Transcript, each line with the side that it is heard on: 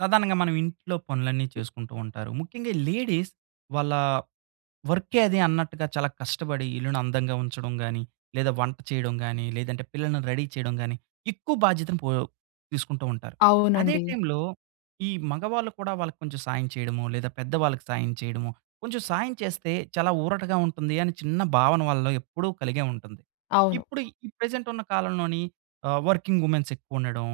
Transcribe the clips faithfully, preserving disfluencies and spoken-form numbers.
right: సాధారణంగా మనం ఇంట్లో పనులన్నీ చేసుకుంటూ ఉంటారు. ముఖ్యంగా లేడీస్ వాళ్ళ వర్కే అదీ అన్నట్టుగా చాలా కష్టపడి ఇల్లుని అందంగా ఉంచడం గాని లేదా వంట చేయడం గాని లేదంటే పిల్లల్ని రెడీ చేయడం గాని ఎక్కువ బాధ్యతను పో తీసుకుంటూ ఉంటారు. అదే
left: అవునండి.
right: టైమ్‌లో ఈ మగవాళ్ళు కూడా వాళ్ళకి కొంచెం సాయం చేయడమో, లేదా పెద్దవాళ్ళకి సాయం చేయడమో కొంచెం సాయం చేస్తే చాలా ఊరటగా ఉంటుందని చిన్న భావన వాళ్ళలో ఎప్పుడూ కలిగే ఉంటుంది.
left: అవును.
right: ఇప్పుడు ఈ ప్రెజెంట్ ఉన్న కాలంలోని ఆహ్, వర్కింగ్ వుమెన్స్ ఎక్కువ ఉండడం,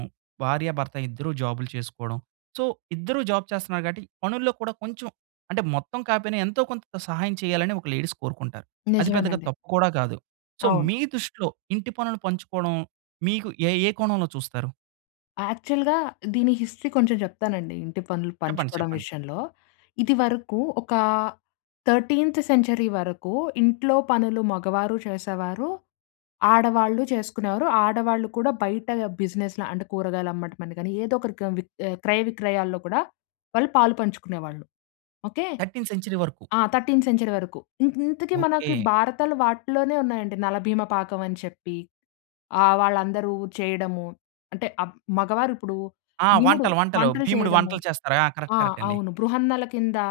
right: భార్య భర్త ఇద్దరూ జాబులు చేసుకోవడం. సో ఇద్దరూ జాబ్ చేస్తున్నారు కాబట్టి పనుల్లో కూడా కొంచెం అంటే మొత్తం కాపోయినా, ఎంతో కొంత సహాయం చేయాలని ఒక లేడీస్ కోరుకుంటారు. అది పెద్దగా
left: నిజమేనండి.
right: తప్పు కూడా కాదు. సో
left: అవును.
right: మీ దృష్టిలో ఇంటి పనులు పంచుకోవడం మీకు ఏ ఏ కోణంలో చూస్తారు?
left: యాక్చువల్‌గా దీని హిస్టరీ కొంచెం చెప్తానండి ఇంటి పనులు
right: చెప్పండి,
left: పంచుకోవడం
right: చెప్పండి.
left: విషయంలో. ఇదివరకు ఒకా థర్టీన్త్ సెంచరీ వరకు ఇంట్లో పనులు మగవారు చేసేవారు. ఆడవాళ్ళు చేసుకునేవారు. ఆడవాళ్ళు కూడా బయట బిజినెస్‌ల అంటే కూరగాయలమ్మడం అని గాని, ఏదో ఒకటి క్రమ్ విక్ ఆహ్, క్రయ విక్రయాల్లో కూడా వాళ్ళు పాలు పంచుకునేవాళ్ళు. ఓకె?
right: థర్టీన్త్ సెంచరీ వరకు!
left: ఆ! థర్టీన్త్ సెంచరీ వరకు. ఇ ఇంతకీ మనకు
right: ఓకె.
left: భారతాలు వాటిలోనే ఉన్నాయండి 'నలభీమ పాకం' అని చెప్పి ఆహ్, వాళ్ళందరూ చేయడము. అంటే అప్ మగవారిప్పుడూ
right: ఆ!
left: బీముడు,
right: వంటలు, వంటలు.
left: వంటలు
right: భీముడు
left: చేయడము.
right: వంటలు చేస్తారు. ఆ! కరెక్ట్
left: ఆ!
right: కరెక్ట్ అండి!
left: అవును. బృహన్నల కిందా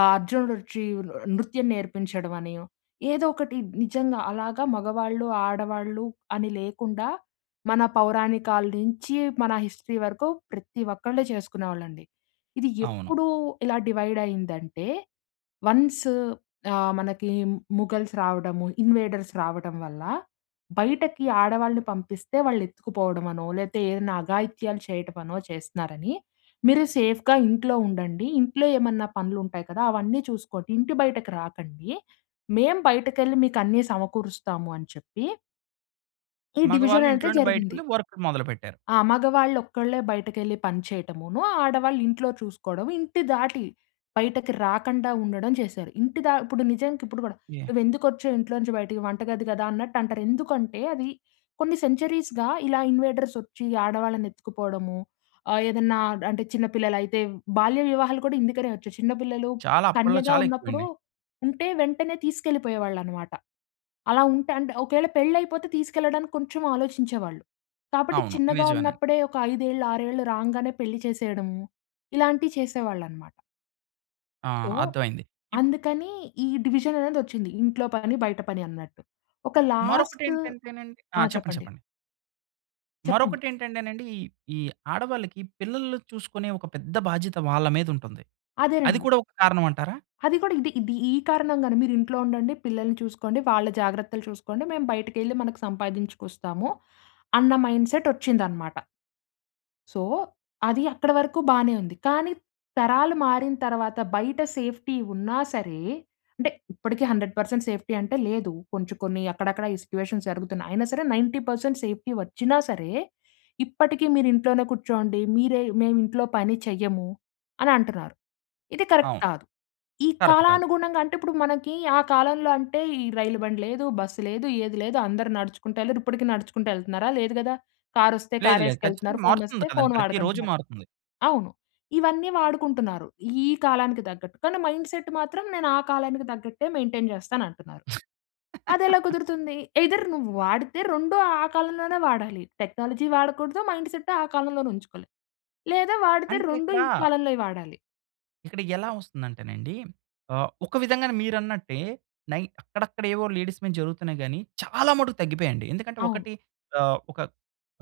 left: ఆహ్, అర్జునుడొచ్చి ఆహ్, న్ నృత్యం నేర్పించడమని ఏదోకటి బ్ నిజంగా అలాగా మగవాళ్ళు, ఆడవాళ్ళు అని లేకుండా, మన పౌరాణికాల నుంచి మన హిస్టరీ వరకు ప్రతి ఒక్కళ్ళు చేసుకునేవాళ్ళండి. ఇది
right: అవును.
left: ఎప్పుడు ఇలా డివైడ్ అయిందంటే వన్స్ ఆహ్, మనకి ముఘల్స్ రావడము, ఇన్‌వేడర్స్ రావడం వల్ల, బయటకి ఆడవాళ్ళని పంపిస్తే వాళ్ళు ఎత్తుకుపోవడం అనో లేతే ఏదైనా అఘాయిత్యాలు చేయటమనో చేస్తున్నారని మీరు సేఫ్‌గా ఇంట్లో ఉండండి. ఇంట్లో ఏమన్నా పనులుంటాయి కదా! అవన్నీ చూసుకోండి. ఇంటి బయటకు రాకండీ. మేము బయటకెళ్లి మీకు అన్నీ సమకూరుస్తామని చెప్పి ఈ
right: మగవాళ్ళు
left: డివిజనయితే
right: ఇంట్లో నుండి
left: జరిగింది.
right: బయటకెళ్ళి వర్కులు మొదలుపెట్టారు.
left: ఆ! మగవాళ్ళొక్కళ్ళే బయటకెళ్ళి పని చేయటమునో, ఆడవాళ్ళు ఇంట్లో చూసుకోడం, ఇంటి దాటి బయటకి రాకండా ఉండడం చేశారు. ఇంటి ద ఇప్పుడు నిజానికిప్పుడు కూడా,
right: యాహ్!
left: నువ్వెందుకొచ్చావు ఇంట్లోంచి బయటికి వంటగది గదా అన్నట్టంటారు. ఎందుకంటే, అది కొన్ని సెంచరీస్‌గా ఇలా ఇన్‌వేడర్సొచ్చి ఆడవాళ్ళనెత్తుకుపోడము. ఆహ్, ఏదన్నా అంటే, చిన్న పిల్లలయితే బాల్య వివాహాలు కూడా ఇందుకనే వచ్చాయి. చిన్న పిల్లలు
right: చాలా అప్పల్లో
left: కన్యగా
right: చాలా
left: ఉన్నప్పుడు,
right: ఎక్కువండి.
left: ఉంటే వెంటనే తీసుకెళ్ళిపోయేవాళ్ళనమాట. అలా ఉంటే అంటే, ఒకేళ పెళ్ళైపోతే తీసుకెళ్ళడానికి కొంచెం ఆలోచించేవాళ్ళు. కాబట్టి
right: అవును
left: చిన్నగా
right: నిజమేనండి.
left: ఉన్నప్పుడే ఒక ఐదేళ్ళు, ఆరేళ్ళు రాంగనే పెళ్లి చేసేయడము, ఇలాంటియి చేసేవాళ్ళనమాట.
right: ఆ!
left: సో,
right: అర్థమైంది. ఇప్పు
left: అందుకనీ, ఈ డివిజననేదొచ్చింది. ఇంట్లో పని, బయట పని అన్నట్టు. ఒక లాస్టు
right: మరొకటేంటంటేనండి ఆ!
left: ఆ!
right: చెప్పండి
left: చెప్పండి.
right: చెప్పండి.
left: చెప్పండి.
right: మరొకటెంటంటేనండి, ఈ ఈ ఆడవాళ్ళకి పిల్లలుని చూసుకునే ఒక పెద్ద బాధ్యత వాళ్ళ మీదుంటంది. అది
left: అదేనండి.
right: కూడా ఒక కారణవంటారా?
left: అది కూడా ఇది ఇది ఈ కారణంగానే. మీరింట్లో ఉండండి, పిల్లల్ని చూసుకోండి, వాళ్ళ జాగ్రత్తలు చూసుకోండి, మేము బయటకెళ్ళి మనకు సంపాదించుకొస్తాము అన్న మైండ్‌సెటొచ్చిందనమాట. సో, అది అక్కడ వరకు బానే ఉంది, కానీ తరాలు మారిన తర్వాత, బయట సేఫ్టీ ఉన్నా సరే అంటే ఇప్పటికి హండ్రెడ్ పెర్సెంట్ సేఫ్టీ అంటే లేదు. కొంచుం కొన్నీ అక్కడక్కడ ఈ సిట్యుయేషన్స్ జరుగుతున్నాయి. అయినా సరే, నైన్టీ పర్సెంట్ సేఫ్టీ వచ్చినా సరే, ఇప్పటికీ మీరు ఇంట్లోనే కూర్చోండి. మీరే మేమింట్లో పని చెయ్యము అనంటన్నారు. ఇది కరక్ట్
right: అవును.
left: కాదు. ఈ
right: కరక్ట్ కాదు.
left: కాలానుగుణంగా అంటే, ఇప్పుడు మనకీ ఆ కాలంలో అంటే, ఈ రైలు బండి లేదు, బస్సు లేదు, ఏది లేదు, అందరూ నడుచుకుంటెళ్ళారు. ఇప్పడికీ నడుచుకుంటెళ్తన్నారా? లేదు గదా! కారొస్తే
right: లేదు లేదు.
left: కారేసుకెళ్తన్నారు.
right: ఖచ్చితంగా
left: ఫోనొస్తే
right: మారుతుంది కదండీ!
left: ఫోన్
right: ప్రతి రోజు
left: వాడకంటన్నారు.
right: మారుతుంది.
left: అవును. ఇవన్నీ వాడుకుంటున్నారు, ఈ కాలానికి తగ్గట్టు, కానీ మైండ్‌సెట్ మాత్రం నేను ఆ కాలానికి తగ్గట్టే మెయింటైన్ చేస్తానంటన్నారు. అదెలా కుదురుతుంది? ఎయిదర్ నువ్వు వాడితే రెండూ ఆ కాలంలోనే వాడాలి. టెక్నాలజీ వాడకూడదు. మైండ్‌సెట్టు ఆ కాలంలోనే ఉంచుకోవాలి. లేదా, వాడితే
right: అంటే
left: రొండూ
right: ఇక్కడా
left: ఈ కాలంలోయి వాడాలి.
right: ఇక్కడ ఎలా వస్తుందంటేనండి. ఆహ్, ఒక విధంగానే మీరన్న‌ట్టే నై అక్కడక్కడ ఏవో లేడీస్ మీద జరుగుతున్నాయి గాని, చాలా మట్టుకు తగ్గిపోయాయండి. ఎందుకంటే
left: అవును.
right: ఒకటి ఆహ్, ఒక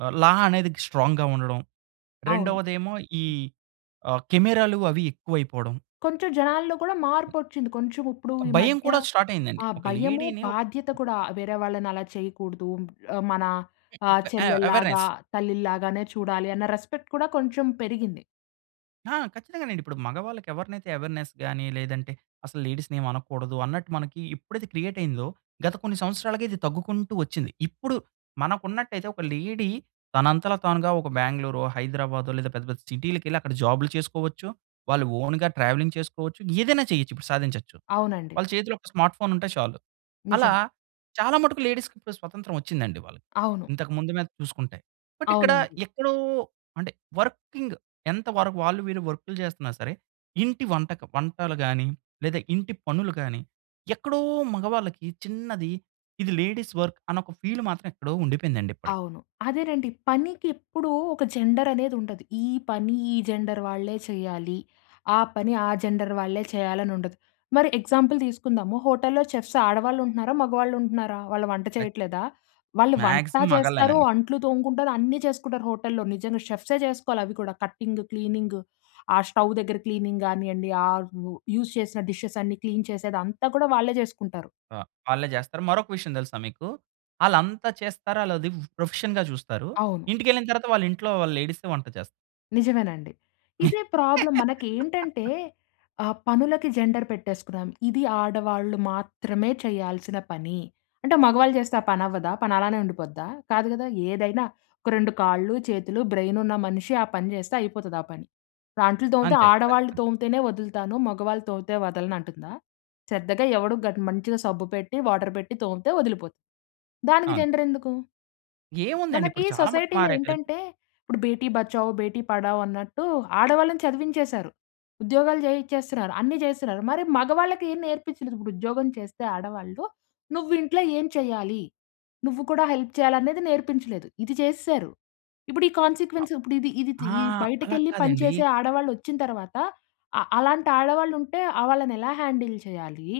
right: ఆహ్, లా అనేది స్ట్రాంగ్‌గా ఉండడం.
left: అవును.
right: రెండవది ఏమో ఈ ఆహ్, కెమెరాలు అవి ఎక్కువైపోవడం.
left: కొంచెం జనాల్లో కూడా మార్పొచ్చింది. కొంచెం, ఇప్పుడు
right: ఒక
left: ఈ
right: భయం
left: మధ్య
right: కూడా స్టార్ట్ అయిందండి.
left: ఆ
right: ఒక
left: భయము
right: లేడీ‌ని, ఓ
left: బాధ్యత కూడా వేరే వాళ్ళని అలా చేయకూడదు. ఆహ్, మన ఆహ్,
right: అ ఆహ్,
left: చెల్లెల్లాగా,
right: అవేర్నెస్.
left: తల్లిల్లాగానే చూడాలి అన్న రెస్పెక్ట్ కూడా కొంచెం పెరిగింది.
right: ఆ! ఖచ్చితంగానండి. ఇప్పుడు మగవాళ్ళకి ఎవరినైతే అవేర్నెస్ గాని, లేదంటే అసలు లేడీస్‌ని ఏమి అనకూడదు అన్నట్టు మనకి ఎప్పుడైతే క్రియేట్ అయిందో, గత కొన్ని సంవత్సరాలుగా ఇది తగ్గుకుంటూ వచ్చింది. ఇప్పుడు మనకున్నట్టైతే, ఒక లేడీ తనంతల తానుగా ఒక బాంగ్‌ళూరో, హైదరాబాదో, లేదా పెద్ద పెద్ద సిటీలకెళ్లి అక్కడ జాబ్‌లు చేసుకోవచ్చు. వాళ్ళు ఓన్‌గా ట్రావెలింగ్ చేసుకోవచ్చు. ఏదైనా చేయొచ్చు. ఇప్పుడు సాధించొచ్చు.
left: అవునండి.
right: వాళ్ళ చేతిలో ఒక స్మార్ట్ ఫోన్ ఉంటే చాలు. అలా
left: నిజమే.
right: చాలా మట్టుకు లేడీస్‌కి ఇప్పుడు స్వతంత్రం వచ్చిందండి వాళ్లు.
left: అవును.
right: ఇంతకు ముందు మీద చూసుకుంటే. బట్ ఇక్కడ
left: అవునండి.
right: ఎక్కడో అంటే వర్కింగ్ ఎంత వరకు వాళ్ళు, వీళ్ళు వర్క్‌లు చేస్తున్నా సరే! ఇంటి వంటకు వంటలు గాని, లేదా ఇంటి పనులు గాని, ఎక్కడో మగవాళ్ళకి చిన్నది ఇది లేడీస్ వర్క్ అన్న ఒక ఫీల్ మాత్రం ఎక్కడో ఉండిపోయిందండి ఇప్పటికి.
left: అవును. అదేనండి. పనికి ఎప్పుడూ, ఒక జెండర్ అనేది ఉండదు. ఈ పని ఈ జెండర్ వాళ్ళే చేయాలి. ఆ పని ఆ జెండర్ వాళ్ళే చేయాలని ఉండదు. మరి ఎగ్జాంపుల్ తీసుకుందాము. హోటల్లో చెఫ్స్ ఆడవాళ్ళు ఉంటున్నారా? మగవాళ్ళు ఉంటున్నారా? వాళ్ళు వంట
right: అయ్
left: చేయట్లేదా? వాళ్ళు వంటా
right: మాక్సిమమ్
left: చేస్తారు,
right: మగళ్ళేనండి.
left: అంట్లు తోముకుంటారు, అన్నీ చేసుకుంటారు హోటల్లో. నిజంగా చెఫ్సే చేసుకోవాలి అవి కూడ. కట్టింగు, క్లీనింగు ఆ స్టవ్ దగ్గర క్లీనింగ్ కానియండి. ఆ యూజ్ చేసిన డిషెస్ అన్నీ క్లీన్ చేసేది అంతా కూడా వాళ్ళే చేసుకుంటారు.
right: ఆహ్, వాళ్ళే చేస్తారు. మరొక విషయం తెలుసా మీకు? ఆళ్ళంత చేస్తారా లేదా ఉ ప్రొఫెషన్‌గా చూస్తారు.
left: అవును.
right: ఇంటికెళ్ళిన తరువాత వాళ్ళ ఇంట్లో వాళ్ళ లేడీస్సే వంట చేస్తారు.
left: నిజమేనండి. ఇదే ప్రాబ్లమ్ మనకెంటంటే, ఆహ్, పనులకి జెండర్ పెట్టేసుకున్నాం. ఇది ఆడవాళ్ళు మాత్రమే చేయాల్సిన పని. అంటే మగవాళ్ళు జేస్తే ఆ పని అవ్వదా? పని అలానే ఉండిపోద్దా? కాదు గదా! ఏదైనా ఒక రెండు కాళ్ళు, చేతులు, బ్రెయిన్ ఉన్న మనిషి ఆ పని జేస్తే అయిపోతది ఆ పని. అంట్లు తోమితే
right: అంతే
left: ఆడవాళ్లు
right: ఖచ్చితంగా.
left: తోమితేనే వదులుతాను, మగవాళ్ళు తోమితే వదలను అంటుందా? శ్రద్దగా ఎవడు గ మంచిగా సబ్బు పెట్టి, వాటర్ బెట్టి తోమితే వదిలిపోతుంది. దానికి
right: అవును.
left: జెండర్ ఎందుకు?
right: ఏముందండి
left: మనకి
right: ఇప్పుడు చాలా మటుకు
left: సొసైటీలో
right: మారాయి కదా!
left: ఏంటంటే, ఇప్పుడు బేటి బచావ్ బేటీ పడావ్ అన్నట్టు ఆడవాళ్ళని చదివించేసారు. ఉద్యోగాలు చేయిచ్చేస్తున్నారు, అన్ని చేస్తున్నారు. మరి మగవాళ్ళకి ఏం నేర్పించలేదు. ఇప్పుడు ఉద్యోగం చేస్తే ఆడవాళ్ళు. నువ్వు ఇంట్లో ఏం చెయ్యాలి? నువ్వు కూడా హెల్ప్ చేయాలి అనేది నేర్పించలేదు. ఇది చేసేసారు. ఇప్పుడు ఈ
right: అ
left: కాన్సీక్వెన్స్ ఇప్పుడు ఇది ఇది తి
right: ఆ!
left: ఈ
right: అలా
left: బయటకెళ్ళి పని
right: కాదండి.
left: చేసే ఆడవాళ్ళు వచ్చిన తరువాత. అ అలాంటి ఆడవాళ్ళు ఉంటే ఆహ్, వాళ్ళని ఎలా హ్యాండిల్ చేయాలి?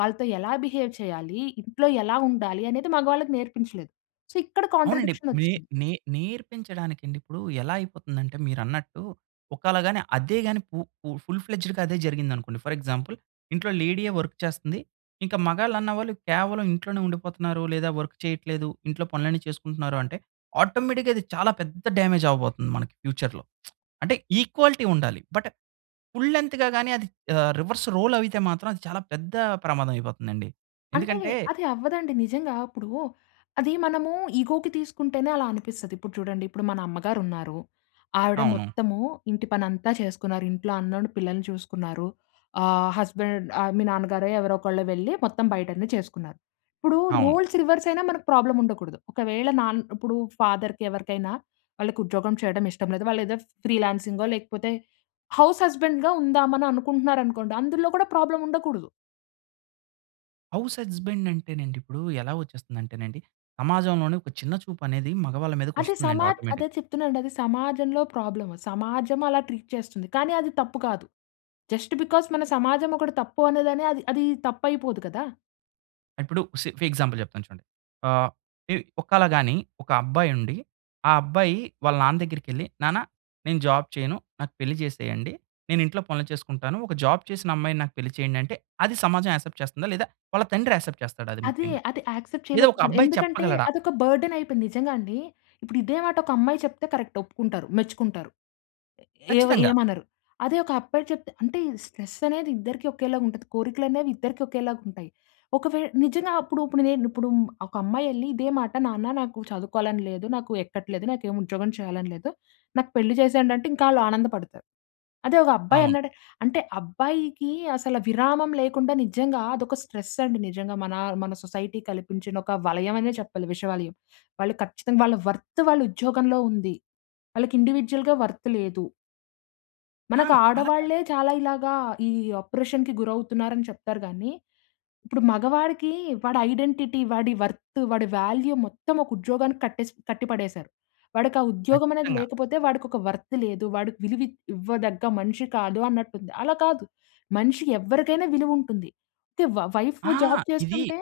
left: వాళ్ళతో ఎలా బిహేవ్ చేయాలి? ఇంట్లో ఎలా ఉండాలి అనేది మగవాళ్ళకి నేర్పించలేదు. సో, ఇక్కడ
right: అవునండి.
left: కాంట్రాడిక్షన్
right: నే
left: వచ్చింది.
right: నే నేర్పించడానికి అండి. ఇప్పుడు ఎలా అయిపోతుందంటే, మీరన్నట్టు ఒకళ గాని అదే గాని పు పు ఫుల్ ఫ్లెడ్జ్‌గా అదే జరిగింది అనుకోండి. ఫర్ ఎగ్జాంపుల్ ఇంట్లో లేడియే వర్క్ చేస్తుంది. ఇంక మగళ్ళు అన్నవాళ్ళు కేవలం ఇంట్లోనే ఉండిపోతున్నారు లేదా వర్క్ చేయట్లేదు. ఇంట్లో పనులన్నీ చేసుకుంటున్నారు అంటే, ఆటోమేటిక్‌గా అది చాలా పెద్ద డామేజ్ అవ్వబోతుంది మనకి ఫ్యూచర్‌లో. అంటే ఈక్వాలిటీ ఉండాలి. బట్ ఫుల్ లెంత్‌గా గానీ, అది ఆహ్, రివర్స్ రోల్ అవితే మాత్రం. అది చాలా పెద్ద ప్రమాదం అయిపోతుందండి.
left: అంటే
right: ఎందుకంటే
left: అది అవ్వదండి. నిజంగా ఇప్పుడూ, అదీ మనము ఇగోకి తీసుకుంటేనే అలా అనిపిస్తది. ఇప్పుడు చూడండి. ఇప్పుడు మన అమ్మగారు ఉన్నారు. ఆవిడ
right: అవును.
left: మొత్తము, ఇంటి పని అంతా చేసుకున్నారు. ఇంట్లో అన్నోండి పిల్లల్ని చూసుకున్నారు. ఆహ్, హస్బాండ్ ఆహ్, మీ నాన్నగారో, ఎవరో ఒకళ్ళు వెళ్లి మొత్తం బయట అన్ని చేసుకున్నారు. ఇప్పుడూ
right: అవును.
left: రోల్స్ రివర్స్ అయినా మనకు ప్రాబ్లమ్ ఉండకూడదు. ఒకవేళ నాన్ ఇప్పుడూ ఫాదర్‌కి ఎవరికైనా వాళ్ళకి ఉద్యోగం చేయడం ఇష్టం లేదు. వాళ్ళు ఏదో ఫ్రీలాన్సింగో లేకపోతే హౌస్ హస్బాండ్‌గా ఉందామని అనుకుంటున్నారు అనుకోండి. అందులో కూడా ప్రాబ్లమ్ ఉండకూడదు.
right: హౌస్ హస్బాండ్ అంటేనండి ఇప్పుడు ఎలా వచ్చేస్తుంది అంటేనండి, సమాజంలోనే ఒక చిన్న చూపు అనేది మగవాళ్ళ మీదకు
left: అది
right: ఒస్తుందండి
left: సమా
right: ఆటోమేటిక్.
left: అదే చెప్తున్నాను అండి. అది సమాజంలో ప్రాబ్లమ్. సమాజం అలా ట్రీట్ చేస్తుంది. కానీ అది తప్పు కాదు. జస్ట్ బికాస్ మన సమాజం ఒకటి తప్పు అనేదాని అది, అది తప్పైపోదు కదా!
right: ఇప్పుడు సి ఫి ఎగ్జాంపుల్ చెప్తాను చూడండి. ఆ! ఇ ఒకాళ గాని ఒక అబ్బాయి ఉండి, ఆ అబ్బాయి వాళ్ళ నాన్న దగ్గరికెళ్లి, "నాన్న నేను జాబ్ చేయను, నాకు పెళ్లి చేసేయండి, నేను ఇంట్లో పనులు చేసుకుంటాను, ఒక జాబ్ చేసిన అమ్మాయిని నాకు పెళ్లి చేయండి" అంటే అది సమాజం యాక్సెప్ట్ చేస్తుందా? లేదా వాళ్ళ తండ్రి యాక్సెప్ట్ చేస్తాడ అది
left: అ‌దే,
right: ముఖ్యంగా?
left: అది యాక్సెప్ట్
right: లేదా ఒక
left: చేయలేకపో‌తునరు.
right: అబ్బాయి
left: ఎందుకంటే,
right: చెప్పగలడా?
left: అది ఒక బర్డెన్ అయిపోయింది. నిజంగా అండి. ఇప్పుడు ఇదే మాట ఒక అమ్మాయి చెప్తే కరెక్ట్. ఒప్పుకుంటారు, మెచ్చుకుంటారు. ఏ‌వ
right: ఖచ్చితంగా.
left: ఏమనరు. అదే ఒక అబ్బాయి చెప్తే అంటే ఇ స్ట్రెస్ అనేది ఇద్దరికి ఒకేలాగా ఉంటది, కోరికలు అనేవి ఇద్దరికి ఒకేలాగుంటాయి. ఒకవేళ నిజంగా అప్పుడు ఇప్పుడు‌నే ఇప్పుడు ఒక అమ్మాయి ఎళ్లి ఇదే మాట, "నాన్న నాకు చదువుకోవాలని లేదు, నాకు ఎక్కట్లేదు, నాకు ఏమి ఉద్యోగం చేయాలని లేదు, నాకు పెళ్లి చేసేయండి" అంటే ఇంకా ఆళ్ళు ఆనందపడతారు. అదే ఒక అబ్బాయి
right: అవును.
left: అన్నాడు అంటే అబ్బాయికి అసల విరామం లేకుండా నిజంగా అదొక స్ట్రెస్ అండి నిజంగా మన, మన సొసైటీ కల్పించిన ఒక వలయం అనే చెప్పాలి విషవలయం. వాళ్ళు ఖచ్చితంగా వాళ్ళ వర్త్ వాళ్ళ ఉద్యోగంలో ఉంది. వాళ్ళకి ఇండివిడ్యుయల్‌గ వర్త్ లేదు. మనకు
right: ఆం! అలా కా
left: ఆడవాళ్లే చాలా ఇలాగా ఈ అప్రోర్షన్‌కి గురవుతున్నారని చెప్తారు గాని, ఇప్పుడు మగవాడికి వాడి ఐడెంటిటీ వాడి వర్త్ వాడి వాల్యూ మొత్తం ఒక ఉద్యోగానికి కట్టేసి కట్టిపడేసారు. వాడికా ఉద్యోగం అనేది
right: ఖచ్చితంగా.
left: లేకపోతే వాడికొక వర్త్ లేదు. వాడికి విలువివ్వదగ్గ మనిషి కాదు అన్నట్టుంది. అలా కాదు. మనిషి ఎవరికైనా విలువ ఉంటుంది. తే, వైఫ్
right: ఆ!
left: జాబ్
right: ఇది
left: చేస్తుంటే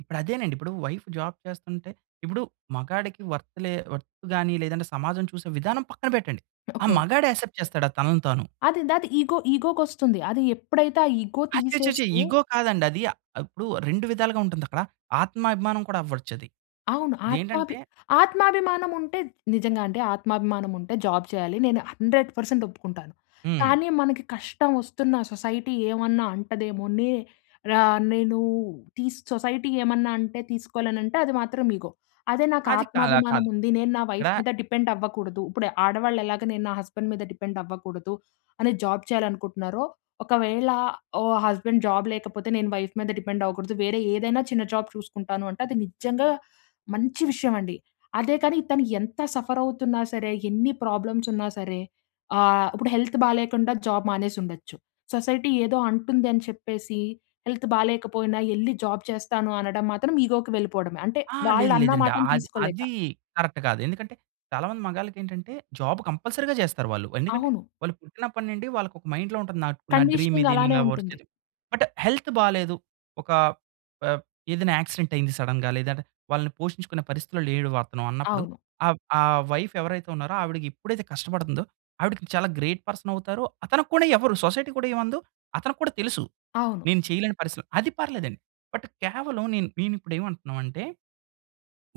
right: ఇప్పుడు అదేనండి. ఇప్పుడు వైఫ్ జాబ్ చేస్తుంటే ఇప్పుడు మగాడికి వర్త్‌లే వర్త్ గాని లేదంటే సమాజం చూసే విధానం పక్కన పెట్టండి. ఆ
left: ఓకే.
right: మగాడు యాక్సెప్ట్ చేస్తాడా తనను తాను?
left: అది దాది ఇగో, ఇగో‌కొస్తుంది. అది ఎప్పుడైతే ఆ ఇగో
right: అచ్చ‌‌చ్చ‌‌చో!
left: తీసేస్తే
right: ఇగో కాదండి. అది ఇప్పుడు రెండు విధాలుగా ఉంటుంది అక్కడ. ఆత్మాభిమానం కూడా అవ్వచ్చు అది.
left: అవును. ఆత్మాభి
right: ఇదేంటంటే
left: ఆత్మాభిమానం ఉంటే నిజంగా అంటే ఆత్మాభిమానం ఉంటే జాబ్ చేయాలి. నేను హండ్రెడ్ పర్సెంట్ ఒప్పుకుంటాను.
right: హ్మ్.
left: కానీ మనకి కష్టం వస్తున్న సొసైటీ ఏమన్నా అంటదేమో, నే ర నేను టీసు సొసైటీ ఏమన్నా అంటే తీసుకో‌లేను. అంటే అది మాత్రం ఇగో. అదే నాకు
right: అది కాద
left: ఆత్మాభిమానం
right: కాదు.
left: ఉంది నేను నా వైఫ్
right: ఇక్కడ
left: మీద డిపెండ్ అవ్వకూడదు. ఇప్పుడు ఆడవాళ్ళు ఎలాగా నేను నా హస్బెండ్ మీద డిపెండ్ అవ్వకూడదు అని జాబ్ చేయాలనుకుంటున్నారో, ఒకవేళ ఓ హస్బెండ్ జాబ్ లేకపోతే నేను వైఫ్ మీద డిపెండ్ అవ్వకూడదు. వేరే ఏదైనా చిన్న జాబ్ చూసుకుంటాను అంటే అది నిజంగా మంచి విషయం అండి. అదే కాని తను ఎంత సఫర్ అవుతున్నా సరే, ఎన్ని ప్రాబ్లమ్స్ ఉన్నా సరే, ఆహ్, ఇప్పుడు హెల్త్ బాలేకుండా జాబ్ మానేసి ఉండొచ్చు. సొసైటీ ఏదో అంటుంది అని చెప్పేసి హెల్త్ బాలేకపోయినా వెళ్లి జాబ్ చేస్తాను అనడం మాత్రం ఇగోకి వెళ్ళిపోవడమే. అంటే
right: ఆ!
left: వాళ్ళు
right: లేదు
left: అన్న
right: లేదండి.
left: మాటను
right: అది,
left: తీసుకోలేక.
right: అది కరెక్ట్ కాదు. ఎందుకంటే చాలామంది మగాళ్ళకి ఏంటంటే జాబ్ కంపల్సరీగా చేస్తారు వాళ్ళు. ఎందుకంటే
left: అవును.
right: వాళ్ళు పుట్టినప్పటి నుండి వాళ్ళకి ఒక మైండ్‌లో ఉంటుంది. నా నా డ్రీమ్
left: కండిషనింగ్
right: ఇది,
left: అలానే
right: నేను
left: ఉంటుంది.
right: వర్క్ బట్ హెల్త్ బాలేదు. ఒక ఆహ్, ఏదైనా యాక్సిడెంట్ అయ్యింది సడెన్‌గా లేదంటే వాళ్ళని పోషించుకునే పరిస్థితిలో లేడు వతను అన్నప్పుడు
left: అవును.
right: ఆహ్, ఆహ్, వైఫ్ ఎవరైతే ఉన్నారో ఆవిడకి ఎప్పుడైతే కష్టపడుతుందో ఆవిడకి చాలా గ్రేట్ పర్సన్ అవుతారు. అతనికి కూడా ఎవరు సొసైటీ కూడా ఏమందో అతనికి కూడా తెలుసు.
left: అవును.
right: నేను చేయలేని పరిస్థితి‌లో అది పర్లేదండి. బట్ కేవలం నేను, నేను ఇప్పుడు ఏమంటున్నాం అంటే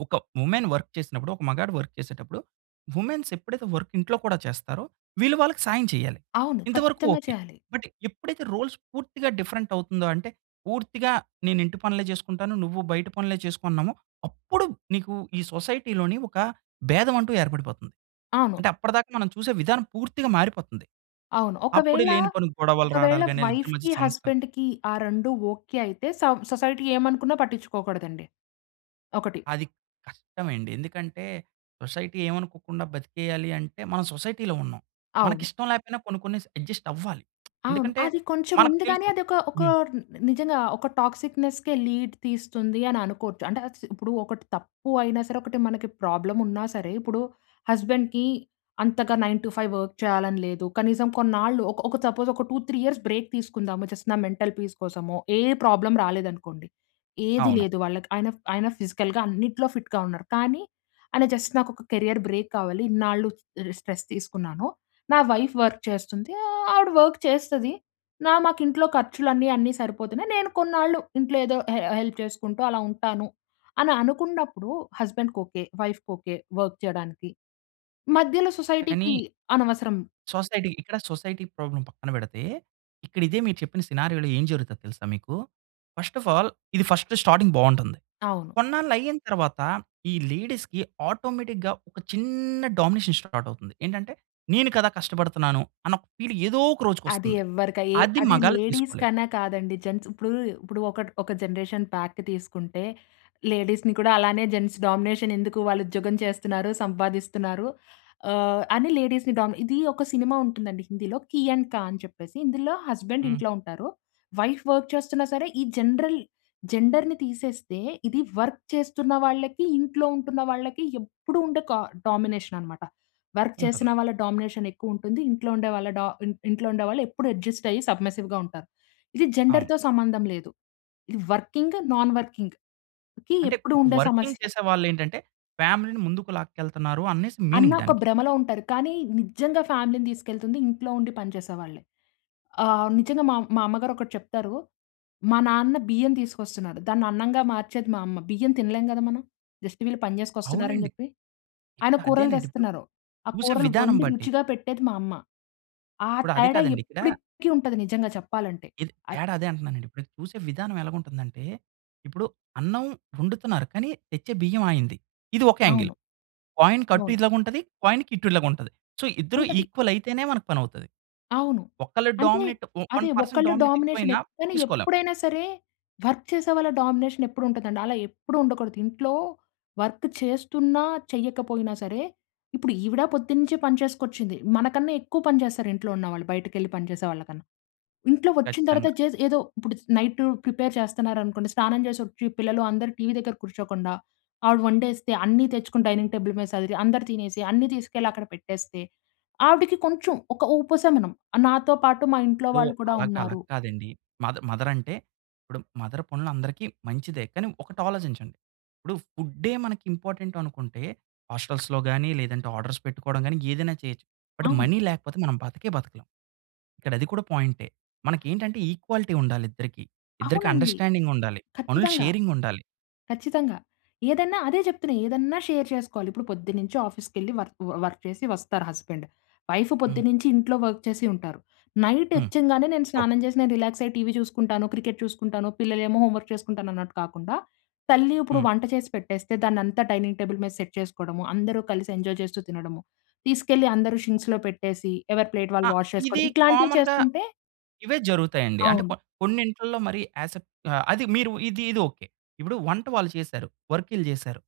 right: ఒక వుమెన్ వర్క్ చేసినప్పుడు, ఒక మగాడు వర్క్ చేసేటప్పుడు వుమెన్స్ ఎప్పుడైతే వర్క్ ఇంట్లో కూడా చేస్తారో, వీళ్ళు వాళ్ళకి సహాయం చేయాలి.
left: అవును.
right: ఇంతవరకు
left: ఖచ్చితంగా
right: ఓకే.
left: చేయాలి.
right: బట్ ఎప్పుడైతే రోల్స్ పూర్తిగా డిఫరెంట్ అవుతుందో, అంటే పూర్తిగా నేను ఇంటి పనులే చేసుకుంటాను. నువ్వు బయట పనులే చేసుకున్నామో, అప్పుడు నీకు ఈ సొసైటీ‌లోని ఒక భేదం అంటూ ఏర్పడిపోతుంది.
left: అవును.
right: అంటే అప్పటిదాకా మనం చూసే విధానం పూర్తిగా మారిపోతుంది.
left: అవును.
right: అప్పుడు
left: ఒకవేళ
right: లేని పోని గొడవలు
left: ఒకవేళ
right: రావడాలు గాని ఇద్దరి మధ్య
left: వైఫ్‌కి
right: సమస్యలు
left: హస్బాండ్‌కి ఆ రెండు ఓకే అయితే సోవ్ సొసైటీ ఏమనుకున్న పట్టించుకోకూడదండి. ఒకటి.
right: అది కష్టం అండి. ఎందుకంటే సొసైటీ ఏవనుకోకుండా బతికేయాలి అంటే మనం సొసైటీలో ఉన్నాం. మనకి
left: అవును.
right: ఇష్టం లేకపోయినా కొన్ని, కొన్ని అడ్జస్ట్ అవ్వాలి.
left: అవును.
right: ఎందుకంటే
left: అది కొంచెం
right: మనకు
left: ఉంది కానీ
right: తెలుసు
left: అదొక ఒక
right: హ్మ్.
left: ని నిజంగా ఒక టాక్సిక్‌నెస్‌‌కే లీడ్ తీస్తుంది అని అనుకోవచ్చు. అంటే ఆస్ ఇప్పుడు ఒకటి తప్పు అయినా సరే, ఒకటి మనకి ప్రాబ్లమ్ ఉన్నా సరే ఇప్పుడు హస్బెండ్‌కి అంతగా నైన్ టు ఫైవ్ వర్క్ చేయాలని లేదు. కనీసం కొన్నాళ్ళు ఒక ఒక సపోజ్ ఒక టూ త్రీ యియర్స్ బ్రేక్ తీసుకుందాము. జస్ట్ నా మెంటల్ పీస్ కోసమో, ఏ ప్రాబ్లమ్ రాలేదు అనుకోండి. ఏది
right: అవును.
left: లేదు వాళ్ళకి అయినా‌ఫి అయినా ఫిజికల్‌గా అన్నిటిలో ఫిట్‌గా ఉన్నారు. కానీ అని జస్ట్ నాకు ఒక కేరియర్ బ్రేక్ కావాలి. ఇన్నాళ్ళు స్ట్రెస్ తీసుకున్నాను. నా వైఫ్ వర్క్ చేస్తుంది. ఆవిడ వర్క్ చేస్తది. న మాకు ఇంట్లో ఖర్చులు అన్ని అన్ని సరిపోతున్నాయి. నేను కొన్నాళ్ళు ఇంట్లో ఏదో హె హెల్ప్ చేసుకుంటూ అలా ఉంటాను అని అనుకున్నప్పుడు, హస్బాండ్‌కి ఓకే. వైఫ్‌కి ఓకే. వర్క్ చేయడానికి మధ్యలో సొసైటీకి
right: కానీ
left: అనవసరం.
right: సొసైటీ. ఇక్కడ సొసైటీ ప్రాబ్లమ్ పక్కన పెడితే, ఇక్కడ ఇదే మీరు చెప్పిన సినారియోలో ఏం జరుగుతుందో తెలుసా మీకు? ఫస్ట్ ఆఫ్ ఆల్ ఇది ఫస్ట్ స్టార్టింగ్ బాగుంటుంది.
left: అవును.
right: కొన్నాళ్ళు అయిన తరువాత ఈ లేడీస్‌కి ఆటోమేటిక్‌గా ఒక చిన్న డామినేషన్ స్టార్ట్ అవుతుంది. ఏంటంటే నేను కదా కష్టపడుతున్నాను. అన్న ఒక ఫీల్ ఏదో ఒక
left: అది
right: రోజుకొస్తుంది.
left: ఎవ్వరికై
right: అది
left: అది
right: మగాలు
left: లేడీస్
right: తీసుకోలేరు.
left: కన్నా కాదండి. జెంట్స్ ఇప్పుడు ఇప్పుడు ఒక ఒక జనరేషన్ ప్యాక్ తీసుకుంటే లేడీస్‌ని కూడా అలానే జెంట్స్ డామినేషన్ ఎందుకు వాళ్ళు ఉద్యోగం చేస్తున్నారు? సంపాదిస్తున్నారు? ఆ! అని లేడీస్‌‌ని డం ఇది ఒక సినిమా ఉంటుందండి హిందీలో. 'కీ అండ్ క' అని చెప్పేసి ఇందులో హస్బెండ్
right: హ్మ్.
left: ఇంట్లో ఉంటారు. వైఫ్ వర్క్ చేస్తున్నా సరే ఈ జనరల్ జెండర్‌‌ని తీసేస్తే ఇది వర్క్ చేస్తున్న వాళ్ళకి ఇంట్లో ఉంటున్న వాళ్ళకి ఎప్పుడు ఉండే క డామినేషన్ అన్నమాట. వర్క్ చేసిన
right: ఉంటుంది.
left: వాళ్ళ డామినేషన్ ఎక్కువ ఉంటుంది. ఇంట్లో ఉండే వాళ్ళ డ ఇ ఇంట్లో ఉండే వాళ్ళు ఎప్పుడు అడ్జస్ట్ అయ్యి సబ్మర్సివ్‌గా ఉంటారు. ఇది
right: అవును.
left: జెండర్‌తో సంబంధం లేదు. ఇది వర్కింగ్, నాన్ వర్కింగ్‌‌కి
right: అంటే
left: ఎప్పుడు
right: ఒక
left: ఉండే
right: వర్కింగ్
left: సమస్య.
right: చేసే వాళ్ళేంటంటే ఫ్యామిలీ‌‌ని ముందుకు లాకెళ్తున్నారు అనే‌సి
left: అన్న
right: మీనింగ్
left: ఒక
right: దానికి.
left: భ్రమలో ఉంటారు. కానీ నిజంగా ఫ్యామిలీ‌నీ తీసుకెళ్తుంది ఇంట్లో ఉండి పని చేసేవాళ్ళే. ఆ! నిజంగా మా మా అమ్మగారు ఒకటి చెప్తారు. మా నాన్న బియ్యం తీసుకొస్తున్నారు. దాన్ని అన్నంగా మార్చేది మా అమ్మ. బియ్యం తినలేం కదా మనం. జస్ట్ వీళ్ళు పని చేసుకొని వస్తున్నారు అని
right: అవునండి.
left: చెప్పి. ఆయన
right: ఇపుడు
left: కూరలు
right: అదేనండి. ఇపుడు
left: తెస్తున్నారు. ఆ
right: చూసే
left: కూరలు
right: విధానం
left: వండి
right: బట్టి.
left: రుచిగా పెట్టేది మా అమ్మ. ఆ
right: ఇప్పుడు అది
left: తేడా
right: కాదండి. ఇక్కడ
left: ఎప్పటికి ఉంటది నిజంగా చెప్పాలంటే.
right: ఇది.
left: అద్
right: తేడా అదే అంటున్నానండి. ఇప్పుడు చూసే విధానం ఎల‌గుంటుందంటే, ఇప్పుడు అన్నం వండుతున్నారు. కానీ తెచ్చే బియ్యం ఆయనది. ఇది ఒక యాంగిల్.
left: అవును.
right: కాయిన్ కటు,
left: అవును.
right: ఇలాగా ఉంటది, కాయిన్ కిటు ఇలాగా ఉంటది. సో, ఇద్దరు
left: ఉంటది.
right: ఈక్వల్ అయితేనే మనకు పని అవుతది.
left: అవును.
right: ఒక్కళ్ళు
left: అంటే,
right: డామినేట్
left: అ‌దే
right: వన్ పర్సెంట్
left: ఒకళ్ళు
right: డామినేట్
left: డామినేషన్
right: ఎక్కువైనా
left: ఎప్ కానీ
right: తీసుకోలేం.
left: ఎప్పుడైనా సరే వర్క్ చేసే వాళ్ళ డామినేషన్ ఎప్పుడు ఉంటదండి. అలా ఎప్పుడు ఉండకూడదు ఇంట్లో వర్క్ చేస్తున్నా చెయ్యకపోయినా సరే, ఇప్పుడు ఈవిడ పొద్దునుంచే పని చేసుకొచ్చింది. మనకన్నా ఎక్కువ పని చేస్తారు ఇంట్లో ఉన్న వాళ్ళు బయటకి వెళ్లి పని చేసే వాళ్ళ కన్నా. ఇంట్లో వచ్చిన తర్వాత
right: కచ్చితంగా.
left: చేసి ఏదో ఇప్పుడు నైట్ ప్రిపేర్ చేస్తున్నారనుకోండి స్నానం చేసి వచ్చి పిల్లలు అందరూ టీవీ దగ్గర కూర్చోకుండా, ఆవిడ వండేస్తే అన్నీ తెచ్చుకొని డైనింగ్ టేబుల్ మీద సదిరి అందరూ తినేసి అన్నీ తీసుకెళ్ళి అక్కడ పెట్టేస్తే, ఆవిడకి కొంచెం ఒక ఉపశమనం నాతో పాటు మా ఇంట్లో
right: సో,
left: వాళ్ళు కూడా
right: అల‌గా అలా
left: ఉన్నారు.
right: కాదండి. మద్ మదర్ అంటే ఇపుడు మదర్ పనులు అందరికీ మంచిదే. కానీ ఒకటాలోచించండి. ఇప్పుడు ఫు‌డే మనకి ఇంపార్టెంట్ అనుకుంటే హోస్టెల్స్‌లో కానీ లేదంటే ఆర్డర్స్ పెట్టుకోవడం కానీ ఏదైనా చేయొచ్చు. బట్
left: అవును.
right: మనీ లేకపోతే మనం బతికే బతకలేం. ఇక్కడ అది కూడా పాయిం‌టె. మనకి ఏంటంటే ఈక్వాలిటీ ఉండాలి ఇద్దరికీ. ఇద్దరికీ
left: అవునండి.
right: అండర్‌స్టాండింగ్ ఉండాలి. పనులు
left: ఖచ్చితంగా.
right: షేరింగ్ ఉండాలి.
left: ఖచ్చితంగా. ఏదన్నా అదే చెప్తున్నా. ఏదన్నా షేర్ చేసుకోవాలి. ఇప్పుడు పొద్దున్న నుంచి ఆఫీస్‌కి వెళ్లి వర్క్ వర్క్ చేసి వస్తారు హస్బాండ్. వైఫ్
right: హ్మ్.
left: పొద్దున్న నుంచి ఇంట్లో వర్క్ చేసి ఉంటారు. నైట్
right: హ్మ్.
left: వచ్చిగానే నేను
right: ఓహ్!
left: స్నానం చేసి నేను రిలాక్స్ అయ్యి టీవీ చూసుకుంటాను. క్రికెట్ చూసుకుంటాను. పిల్లలు ఏమో హోమ్ వర్క్ చేసుకుంటాను. అన్నట్టు కాకుండా తల్లి ఇప్పుడు
right: హ్మ్.
left: వంట చేసి పెట్టేస్తే దాన్ని అంతా డైనింగ్ టేబుల్ మీద సెట్ చేసుకోవడము, అందరూ కలిసి ఎంజాయ్ చేస్తూ తినడము, తీసుకెళ్లి అందరూ షింక్స్‌లో పెట్టేసి ఎవరి ప్లేట్
right: ఆ!
left: వాళ్ళు వాష్
right: ఇది
left: చేసుకోవడం ఇట్లాంటివి
right: కామన్‌గా
left: చేసుకుంటే
right: ఇవే జరుగుతాయండి. అంటే కొ
left: అవును.
right: కొన్ని ఇంట్లల్లో మరి యా‌స్‌ట్ ఆ అది మీరు ఇది, ఇది ఓకే. ఇప్పుడు వంట వాళ్ళు చేసారు. వర్క్ ఈళ్ళు చేసారు.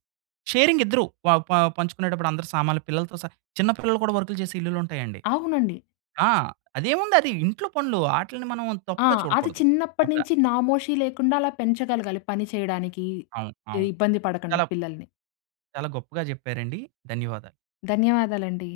right: షేరింగ్ ఇద్దరూ ప ప పంచుకునేటప్పుడు అందరూ సామాన్లు పిల్లలతో చిన్న పిల్లలు కూడా వర్క్‌లు చేసే ఇల్లులు ఉంటాయండి.
left: అవునండి.
right: ఆ! అదేముంది అది ఇంట్లో పనులు వాటిని మనం
left: ఆ!
right: తప్పుగా
left: అది
right: చూడకూడదు.
left: చిన్నప్పటినుంచి నామోషి లేకుండా అలా పెంచగలగాలి. పని చేయడానికి
right: అవును.
left: ఇ
right: అవును.
left: ఇబ్బంది పడకుండా
right: చాలా
left: పిల్లల్ని.
right: చాలా గొప్పగా చెప్పారండి. ధన్యవాదాలు.
left: ధన్యవాదాలండి.